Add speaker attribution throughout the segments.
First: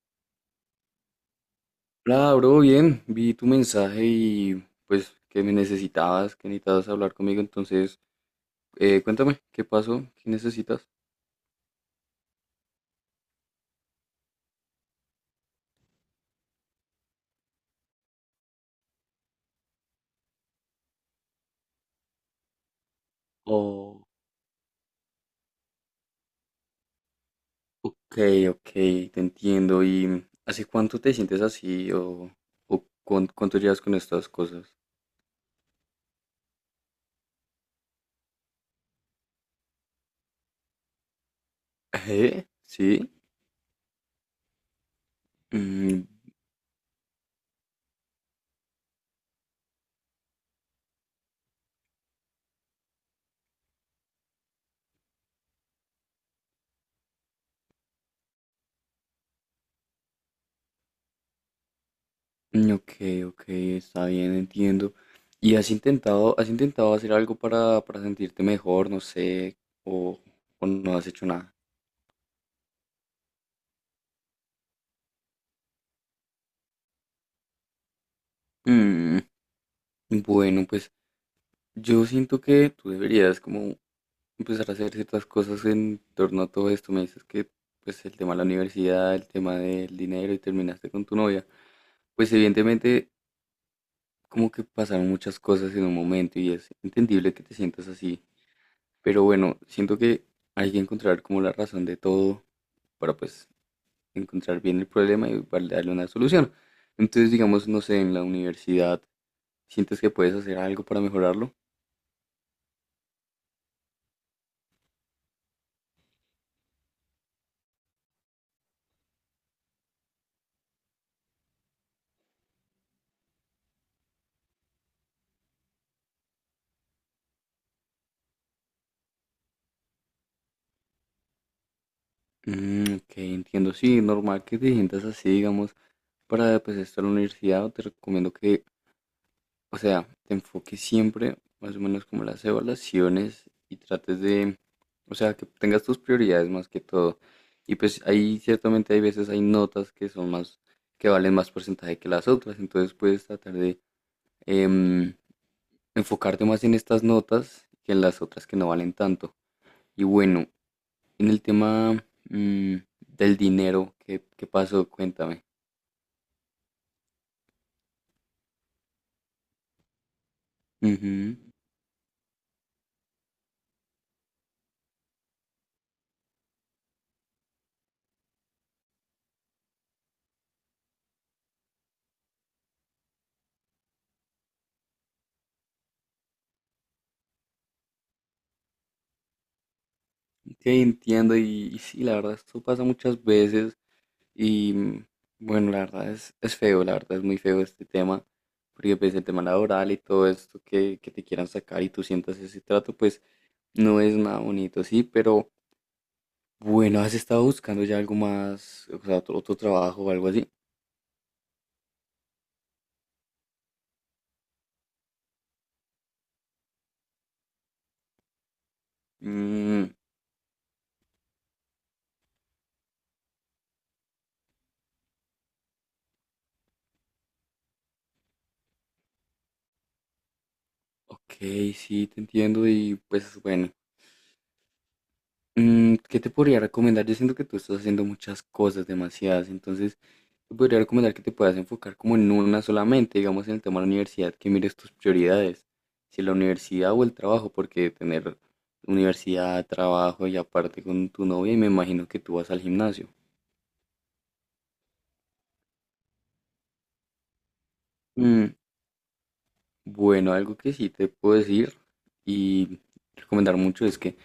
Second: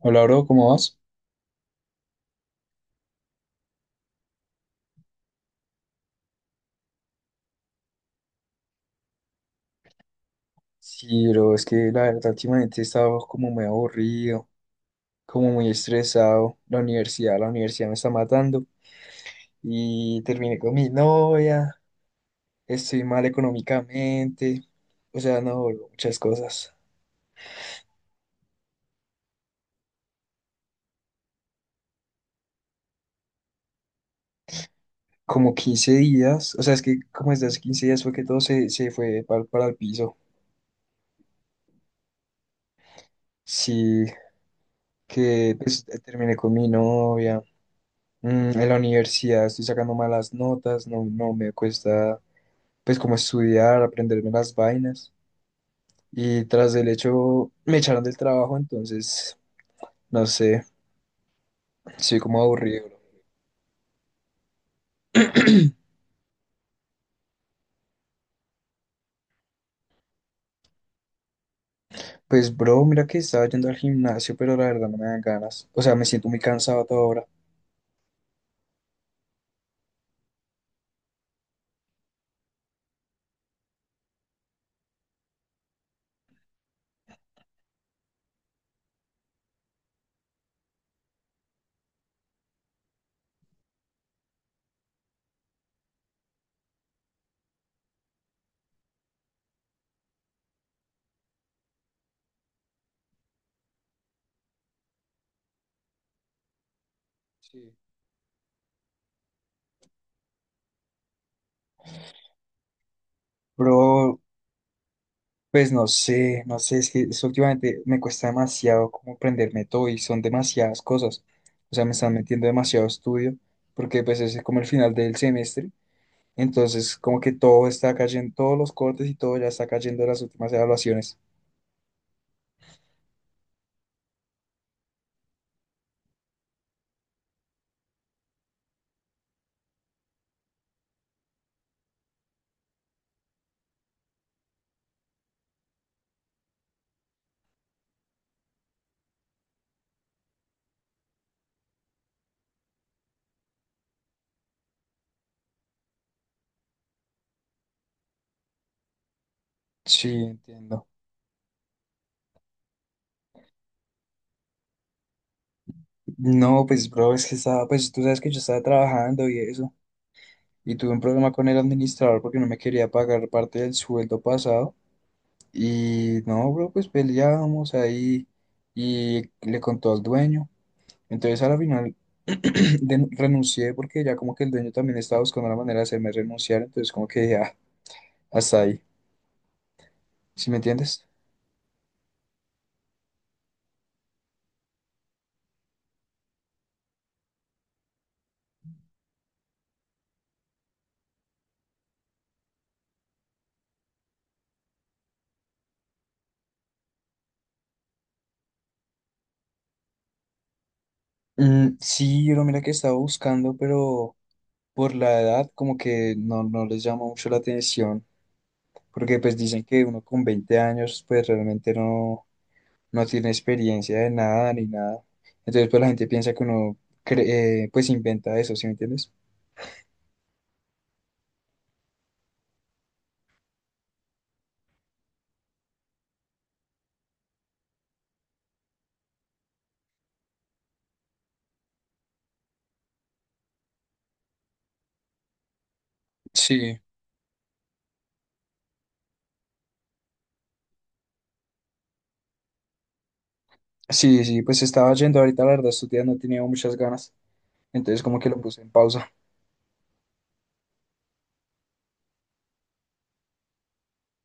Speaker 1: Hola, bro, ¿cómo vas?
Speaker 2: Hola, bro, bien. Vi tu mensaje y pues que me necesitabas, que necesitabas hablar conmigo. Entonces, cuéntame, ¿qué pasó? ¿Qué necesitas?
Speaker 1: Sí, bro, es que la verdad últimamente he estado como muy aburrido, como muy estresado. La universidad me está matando y terminé con mi novia, estoy mal
Speaker 2: Oh,
Speaker 1: económicamente, o sea, no, bro, muchas cosas.
Speaker 2: ok, ok, te entiendo. ¿Y hace cuánto te sientes así o cuánto llevas con estas cosas?
Speaker 1: Como 15 días, o sea, es que como desde hace 15 días fue que todo se fue para el piso.
Speaker 2: ¿Eh? ¿Sí?
Speaker 1: Sí, que pues
Speaker 2: Mm,
Speaker 1: terminé con mi novia. En la universidad estoy sacando malas notas, no, no me cuesta. Pues como estudiar, aprenderme las vainas. Y tras del hecho me echaron del trabajo, entonces, no sé, estoy como
Speaker 2: mm,
Speaker 1: aburrido,
Speaker 2: ok,
Speaker 1: bro.
Speaker 2: ok, está bien, entiendo. ¿Y has intentado hacer algo para sentirte mejor? No sé, o, o no has hecho nada.
Speaker 1: Pues, bro, mira que estaba yendo al gimnasio, pero la verdad no me dan ganas. O sea, me siento muy cansado a toda hora.
Speaker 2: Mm, bueno, pues yo siento que tú deberías como empezar a hacer ciertas cosas en torno a todo esto. Me dices que pues el tema de la universidad, el tema del dinero y terminaste con tu novia. Pues evidentemente como que pasaron muchas cosas en un momento y es entendible que te sientas así. Pero bueno, siento que hay que encontrar como la razón de todo para pues encontrar bien el problema y para darle una solución. Entonces digamos,
Speaker 1: Sí.
Speaker 2: no sé, en la universidad, ¿sientes que puedes hacer algo para mejorarlo?
Speaker 1: Bro, pues no sé, es que eso últimamente me cuesta demasiado como prenderme todo y son demasiadas cosas. O sea, me están metiendo demasiado estudio, porque pues ese es como el final del semestre. Entonces, como que todo está cayendo, todos los cortes y todo ya está cayendo en las últimas evaluaciones.
Speaker 2: Ok, entiendo. Sí, normal que te sientas así, digamos, para pues estar en la universidad, te recomiendo que, o sea, te enfoques siempre, más o menos como las evaluaciones y trates de, o sea, que tengas tus prioridades más que todo. Y pues ahí ciertamente hay veces hay notas que son más, que valen más porcentaje que las otras, entonces puedes tratar de em, enfocarte más en estas notas que en las otras que no valen tanto. Y
Speaker 1: Sí,
Speaker 2: bueno,
Speaker 1: entiendo.
Speaker 2: en el tema mm, del dinero, ¿qué, qué pasó? Cuéntame.
Speaker 1: No, pues, bro, es que estaba, pues tú sabes que yo estaba trabajando y eso. Y tuve un problema
Speaker 2: Ujú.
Speaker 1: con el administrador porque no me quería pagar parte del sueldo pasado. Y no, bro, pues peleábamos ahí y le contó al dueño. Entonces, a la final renuncié porque ya como que el dueño también estaba buscando la manera de hacerme renunciar. Entonces, como que dije, ah, hasta ahí. ¿Sí me
Speaker 2: Ok,
Speaker 1: entiendes?
Speaker 2: entiendo. Y sí, la verdad, esto pasa muchas veces. Y bueno, la verdad es feo, la verdad es muy feo este tema. Porque pues el tema laboral y todo esto que te quieran sacar y tú sientas ese trato, pues no es nada bonito, sí. Pero bueno, has estado buscando ya algo más, o sea, otro, otro trabajo o algo así.
Speaker 1: Mm, sí, pero mira que estaba buscando, pero por la edad como que no les llama mucho la atención, porque pues dicen que
Speaker 2: Mm,
Speaker 1: uno con 20 años pues realmente no tiene experiencia de nada ni nada. Entonces pues la gente piensa que uno cre- pues inventa eso, ¿sí me entiendes?
Speaker 2: ok, sí, te entiendo. Y pues bueno. ¿Qué te podría recomendar? Yo siento que tú estás haciendo muchas cosas, demasiadas, entonces te podría recomendar que te puedas enfocar como en una solamente, digamos en el tema de la universidad, que mires tus prioridades, si la
Speaker 1: Sí,
Speaker 2: universidad o el trabajo, porque tener universidad, trabajo y aparte con tu novia, y me imagino que tú vas al gimnasio.
Speaker 1: sí, sí, pues estaba yendo ahorita, la verdad, estos días no tenía muchas ganas, entonces como que lo
Speaker 2: Mm,
Speaker 1: puse en pausa.
Speaker 2: bueno, algo que sí te puedo decir y recomendar mucho es que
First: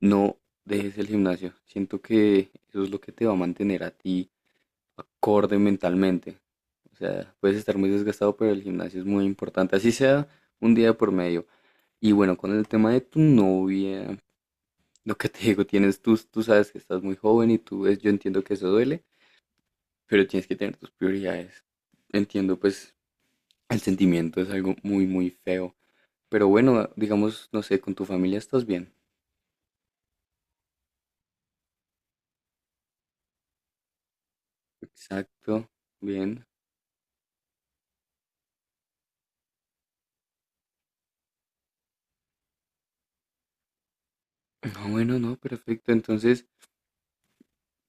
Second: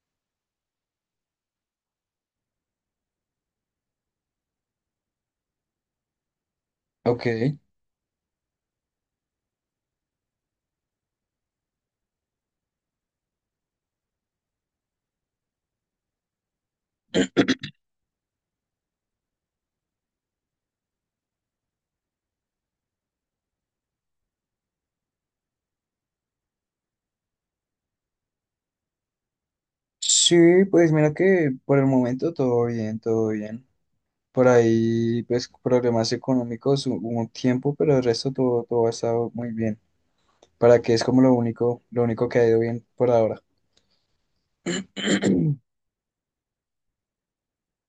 Speaker 2: no dejes el gimnasio, siento que eso es lo que te va a mantener a ti acorde mentalmente. O sea,
Speaker 1: Ok.
Speaker 2: puedes estar muy desgastado, pero el gimnasio es muy importante, así sea un día por medio. Y bueno, con el tema de tu novia, lo que te digo, tienes tú, tú sabes que estás muy joven y tú ves, yo entiendo que eso duele, pero tienes que tener tus prioridades. Entiendo, pues, el sentimiento es algo muy, muy feo. Pero bueno, digamos, no sé, con tu familia estás bien.
Speaker 1: Sí, pues mira que por el momento todo bien, todo bien. Por ahí, pues,
Speaker 2: Exacto,
Speaker 1: problemas
Speaker 2: bien.
Speaker 1: económicos hubo un tiempo, pero el resto todo ha estado muy bien. Para que es como lo único que ha ido bien por ahora.
Speaker 2: No, bueno, no, perfecto. Entonces,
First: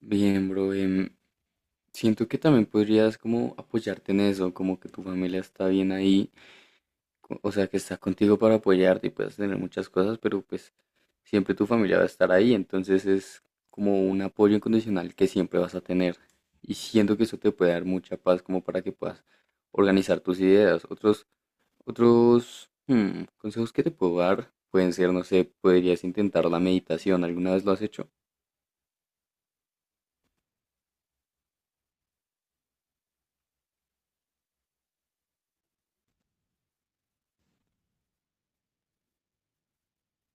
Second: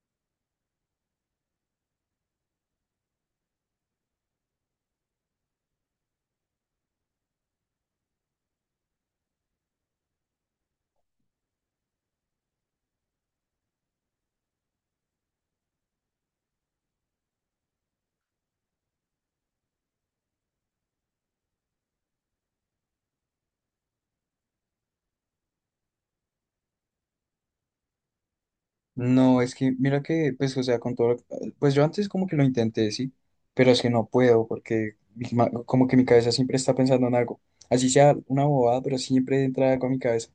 Speaker 2: bien, bro, siento que también podrías como apoyarte en eso, como que tu familia está bien ahí, o sea, que está contigo para apoyarte y puedes tener muchas cosas, pero pues siempre tu familia va a estar ahí, entonces es como un apoyo incondicional que siempre vas a tener. Y siento que eso te puede dar mucha paz como para que puedas organizar tus ideas. Otros consejos que te puedo dar pueden ser, no sé, podrías intentar la meditación. ¿Alguna vez lo has hecho?
Speaker 1: No, es que mira que, pues, o sea, con todo, pues yo antes como que lo intenté, sí, pero es que no puedo porque como que mi cabeza siempre está pensando en algo, así sea una bobada, pero siempre entra algo a mi cabeza.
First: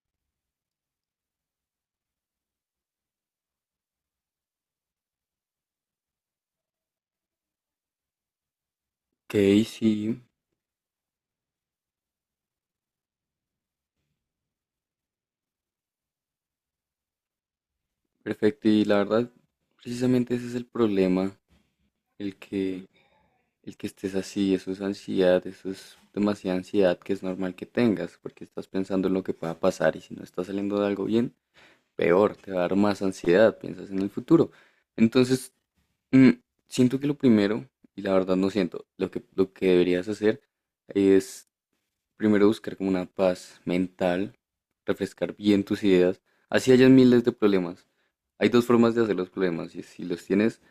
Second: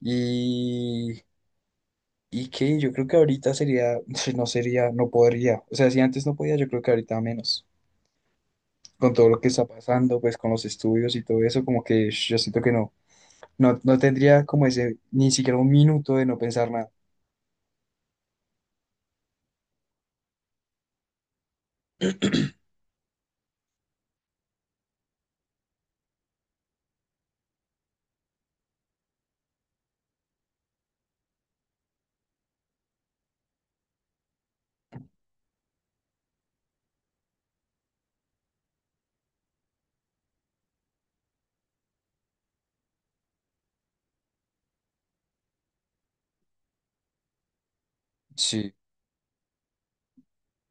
Speaker 1: Y, y que yo creo que ahorita sería, no sería, no podría, o sea, si antes no podía, yo creo que ahorita menos. Con todo
Speaker 2: Ok,
Speaker 1: lo que está pasando,
Speaker 2: sí,
Speaker 1: pues con los estudios y todo eso, como que sh, yo siento que no, no tendría como ese, ni siquiera un minuto de no pensar nada.
Speaker 2: perfecto. Y la verdad, precisamente ese es el problema, el que el que estés así, eso es ansiedad, eso es demasiada ansiedad que es normal que tengas, porque estás pensando en lo que pueda pasar y si no está saliendo de algo bien, peor, te va a dar más ansiedad, piensas en el futuro. Entonces, mm, siento que lo primero, y la verdad no siento, lo que deberías hacer es primero buscar como una paz mental, refrescar bien tus ideas, así hayas miles de problemas. Hay dos
Speaker 1: Sí,
Speaker 2: formas de hacer los problemas, y si los tienes,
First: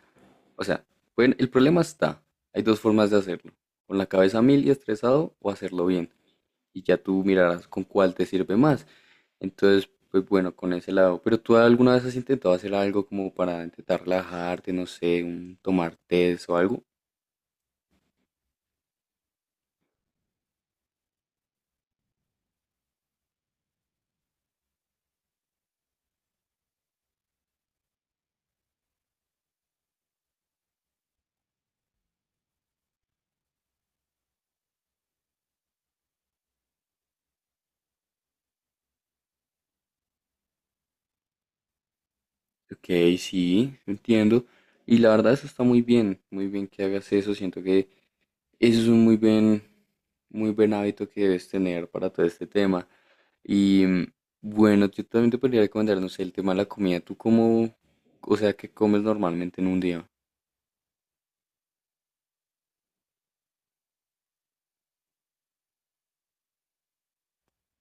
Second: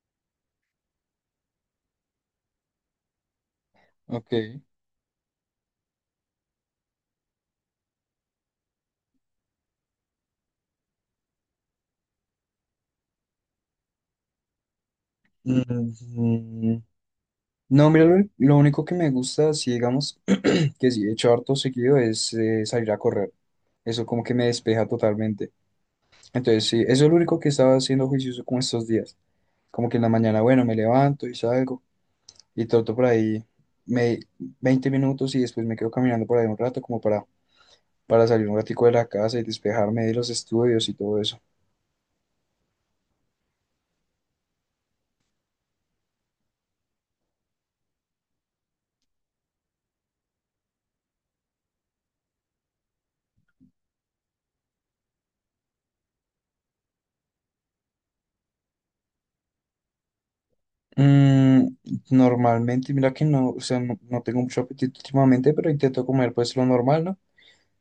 Speaker 2: o sea, pueden- el problema está. Hay dos formas de hacerlo. Con la
Speaker 1: ok.
Speaker 2: cabeza a mil y estresado o hacerlo bien. Y ya tú mirarás con cuál te sirve más. Entonces, pues bueno, con ese lado. Pero tú alguna vez has intentado hacer algo como para intentar relajarte, no sé, un, tomar test o
Speaker 1: Mm,
Speaker 2: algo.
Speaker 1: no, mira, lo único que me gusta, si digamos que sí he hecho harto seguido, es salir a correr. Eso como que me despeja totalmente. Entonces, sí, eso es lo único que estaba haciendo juicioso como estos días. Como que en la mañana, bueno, me levanto y salgo y troto por ahí me, 20 minutos y después me quedo caminando por ahí un rato como para salir un ratico de la casa y despejarme de los estudios y todo eso.
Speaker 2: Ok, sí, entiendo. Y la verdad eso está muy bien que hagas eso. Siento que eso es un muy buen hábito que debes tener para todo este tema. Y bueno, yo también te podría recomendar, no sé, el tema de la comida. ¿Tú cómo, o sea, qué comes normalmente en un día?
Speaker 1: Mm, Normalmente, mira que no, o sea, no tengo mucho apetito últimamente, pero intento comer pues lo normal, ¿no?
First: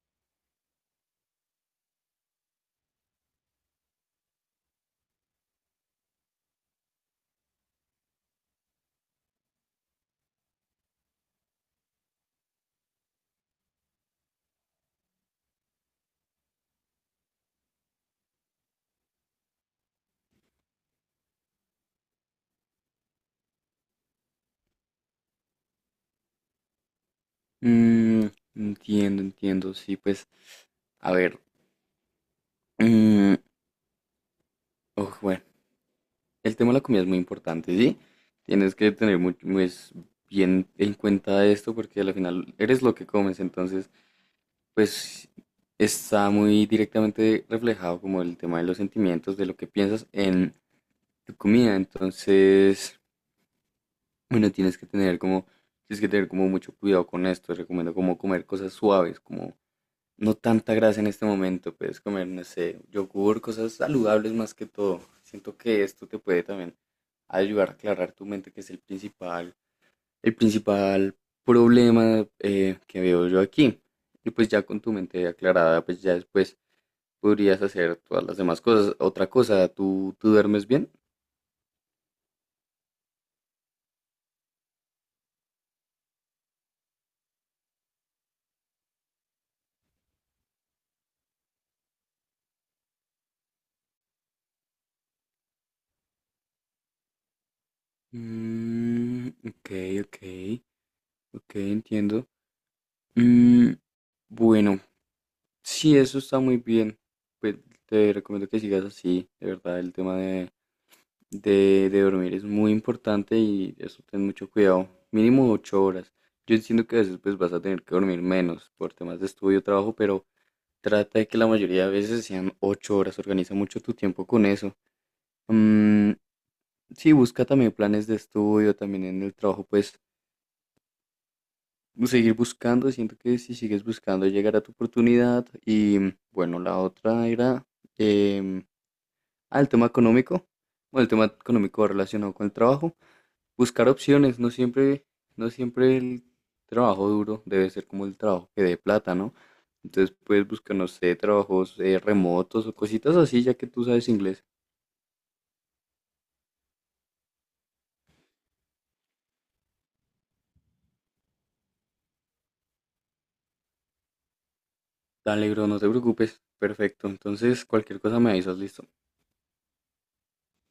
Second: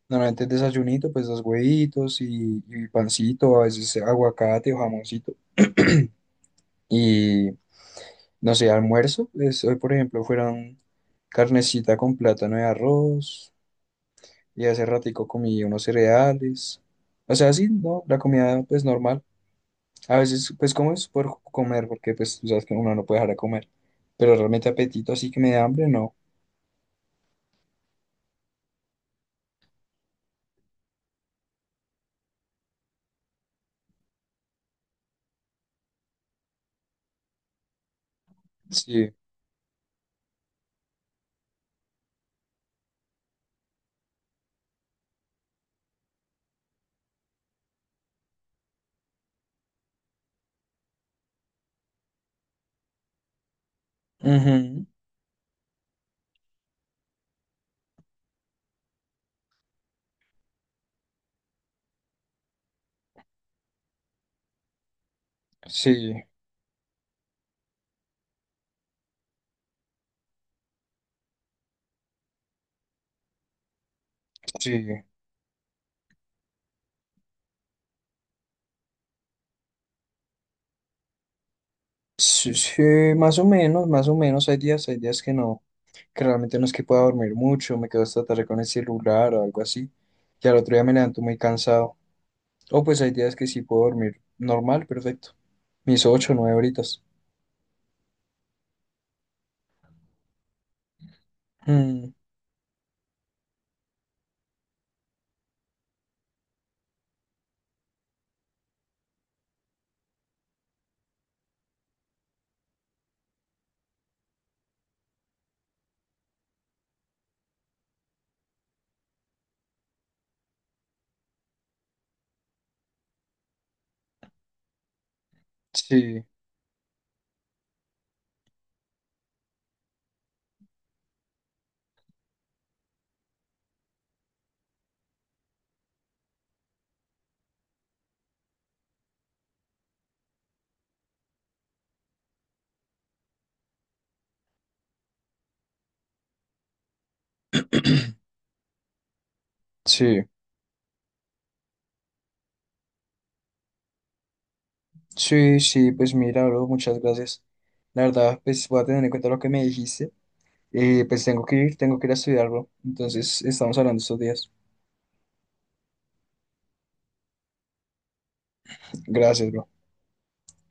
Speaker 1: Normalmente desayunito, pues dos huevitos y pancito, a veces aguacate o jamoncito. Y no sé, almuerzo, pues, hoy por ejemplo fueron carnecita con plátano y arroz, y hace ratico comí unos cereales. O sea, sí, ¿no? La comida pues normal. A veces, pues como es por comer, porque pues tú sabes que uno no puede dejar de comer. Pero realmente apetito, así que me da hambre, no.
Speaker 2: Mm, Entiendo, entiendo, sí, pues, a ver. mm, oh, bueno, el tema de la comida es muy importante, ¿sí? Tienes que
Speaker 1: Sí.
Speaker 2: tener muy, pues, bien en cuenta esto porque al final eres lo que comes, entonces, pues, está muy directamente reflejado como el tema de los sentimientos, de lo que piensas en tu comida, entonces... Bueno, tienes
Speaker 1: Ujú.
Speaker 2: que tener como, tienes que tener como mucho cuidado con esto. Recomiendo como comer cosas suaves, como no tanta grasa en este momento. Puedes comer, no sé, yogur, cosas saludables más que todo. Siento que esto
Speaker 1: Sí,
Speaker 2: te puede también ayudar a aclarar tu mente, que es el principal problema que veo yo aquí. Y pues ya
Speaker 1: sí.
Speaker 2: con tu mente aclarada, pues ya después podrías hacer todas las demás cosas. Otra cosa, ¿tú, tú duermes bien?
Speaker 1: Sí, sí, más o menos, más o menos. Hay días que no, que realmente no es que pueda dormir mucho, me quedo hasta tarde con el celular o algo así. Y al otro día me levanto muy cansado. O pues hay días que sí puedo dormir normal, perfecto. Mis 8 o 9 horitas.
Speaker 2: Ok, ok, ok,
Speaker 1: Mm,
Speaker 2: entiendo. Mm, bueno, sí, eso está muy bien. Pues te recomiendo que sigas así, de verdad, el tema de dormir es muy importante y eso ten mucho cuidado. Mínimo 8 horas. Yo entiendo que a veces pues vas a tener que dormir menos por temas de estudio, trabajo, pero trata de que la mayoría de veces sean 8 horas. Organiza mucho tu tiempo con eso. Mm,
Speaker 1: sí,
Speaker 2: sí, busca también planes de estudio, también en el trabajo, pues seguir buscando, siento que si sigues buscando llegará tu oportunidad. Y bueno, la otra era em, ah, el tema económico. Bueno, el tema económico relacionado con el trabajo. Buscar opciones, no siempre, no siempre el trabajo duro debe ser como el trabajo que dé plata, ¿no? Entonces
Speaker 1: sí.
Speaker 2: puedes buscar, no sé, trabajos remotos o cositas así, ya que tú sabes inglés.
Speaker 1: Sí, sí, pues mira, bro, muchas gracias. La verdad, pues voy a tener en cuenta lo que me dijiste. Pues tengo que ir a estudiar, bro. Entonces, estamos hablando estos días.
Speaker 2: Dale, bro, no te preocupes. Perfecto. Entonces, cualquier cosa me avisas, listo.
Speaker 1: Gracias, bro.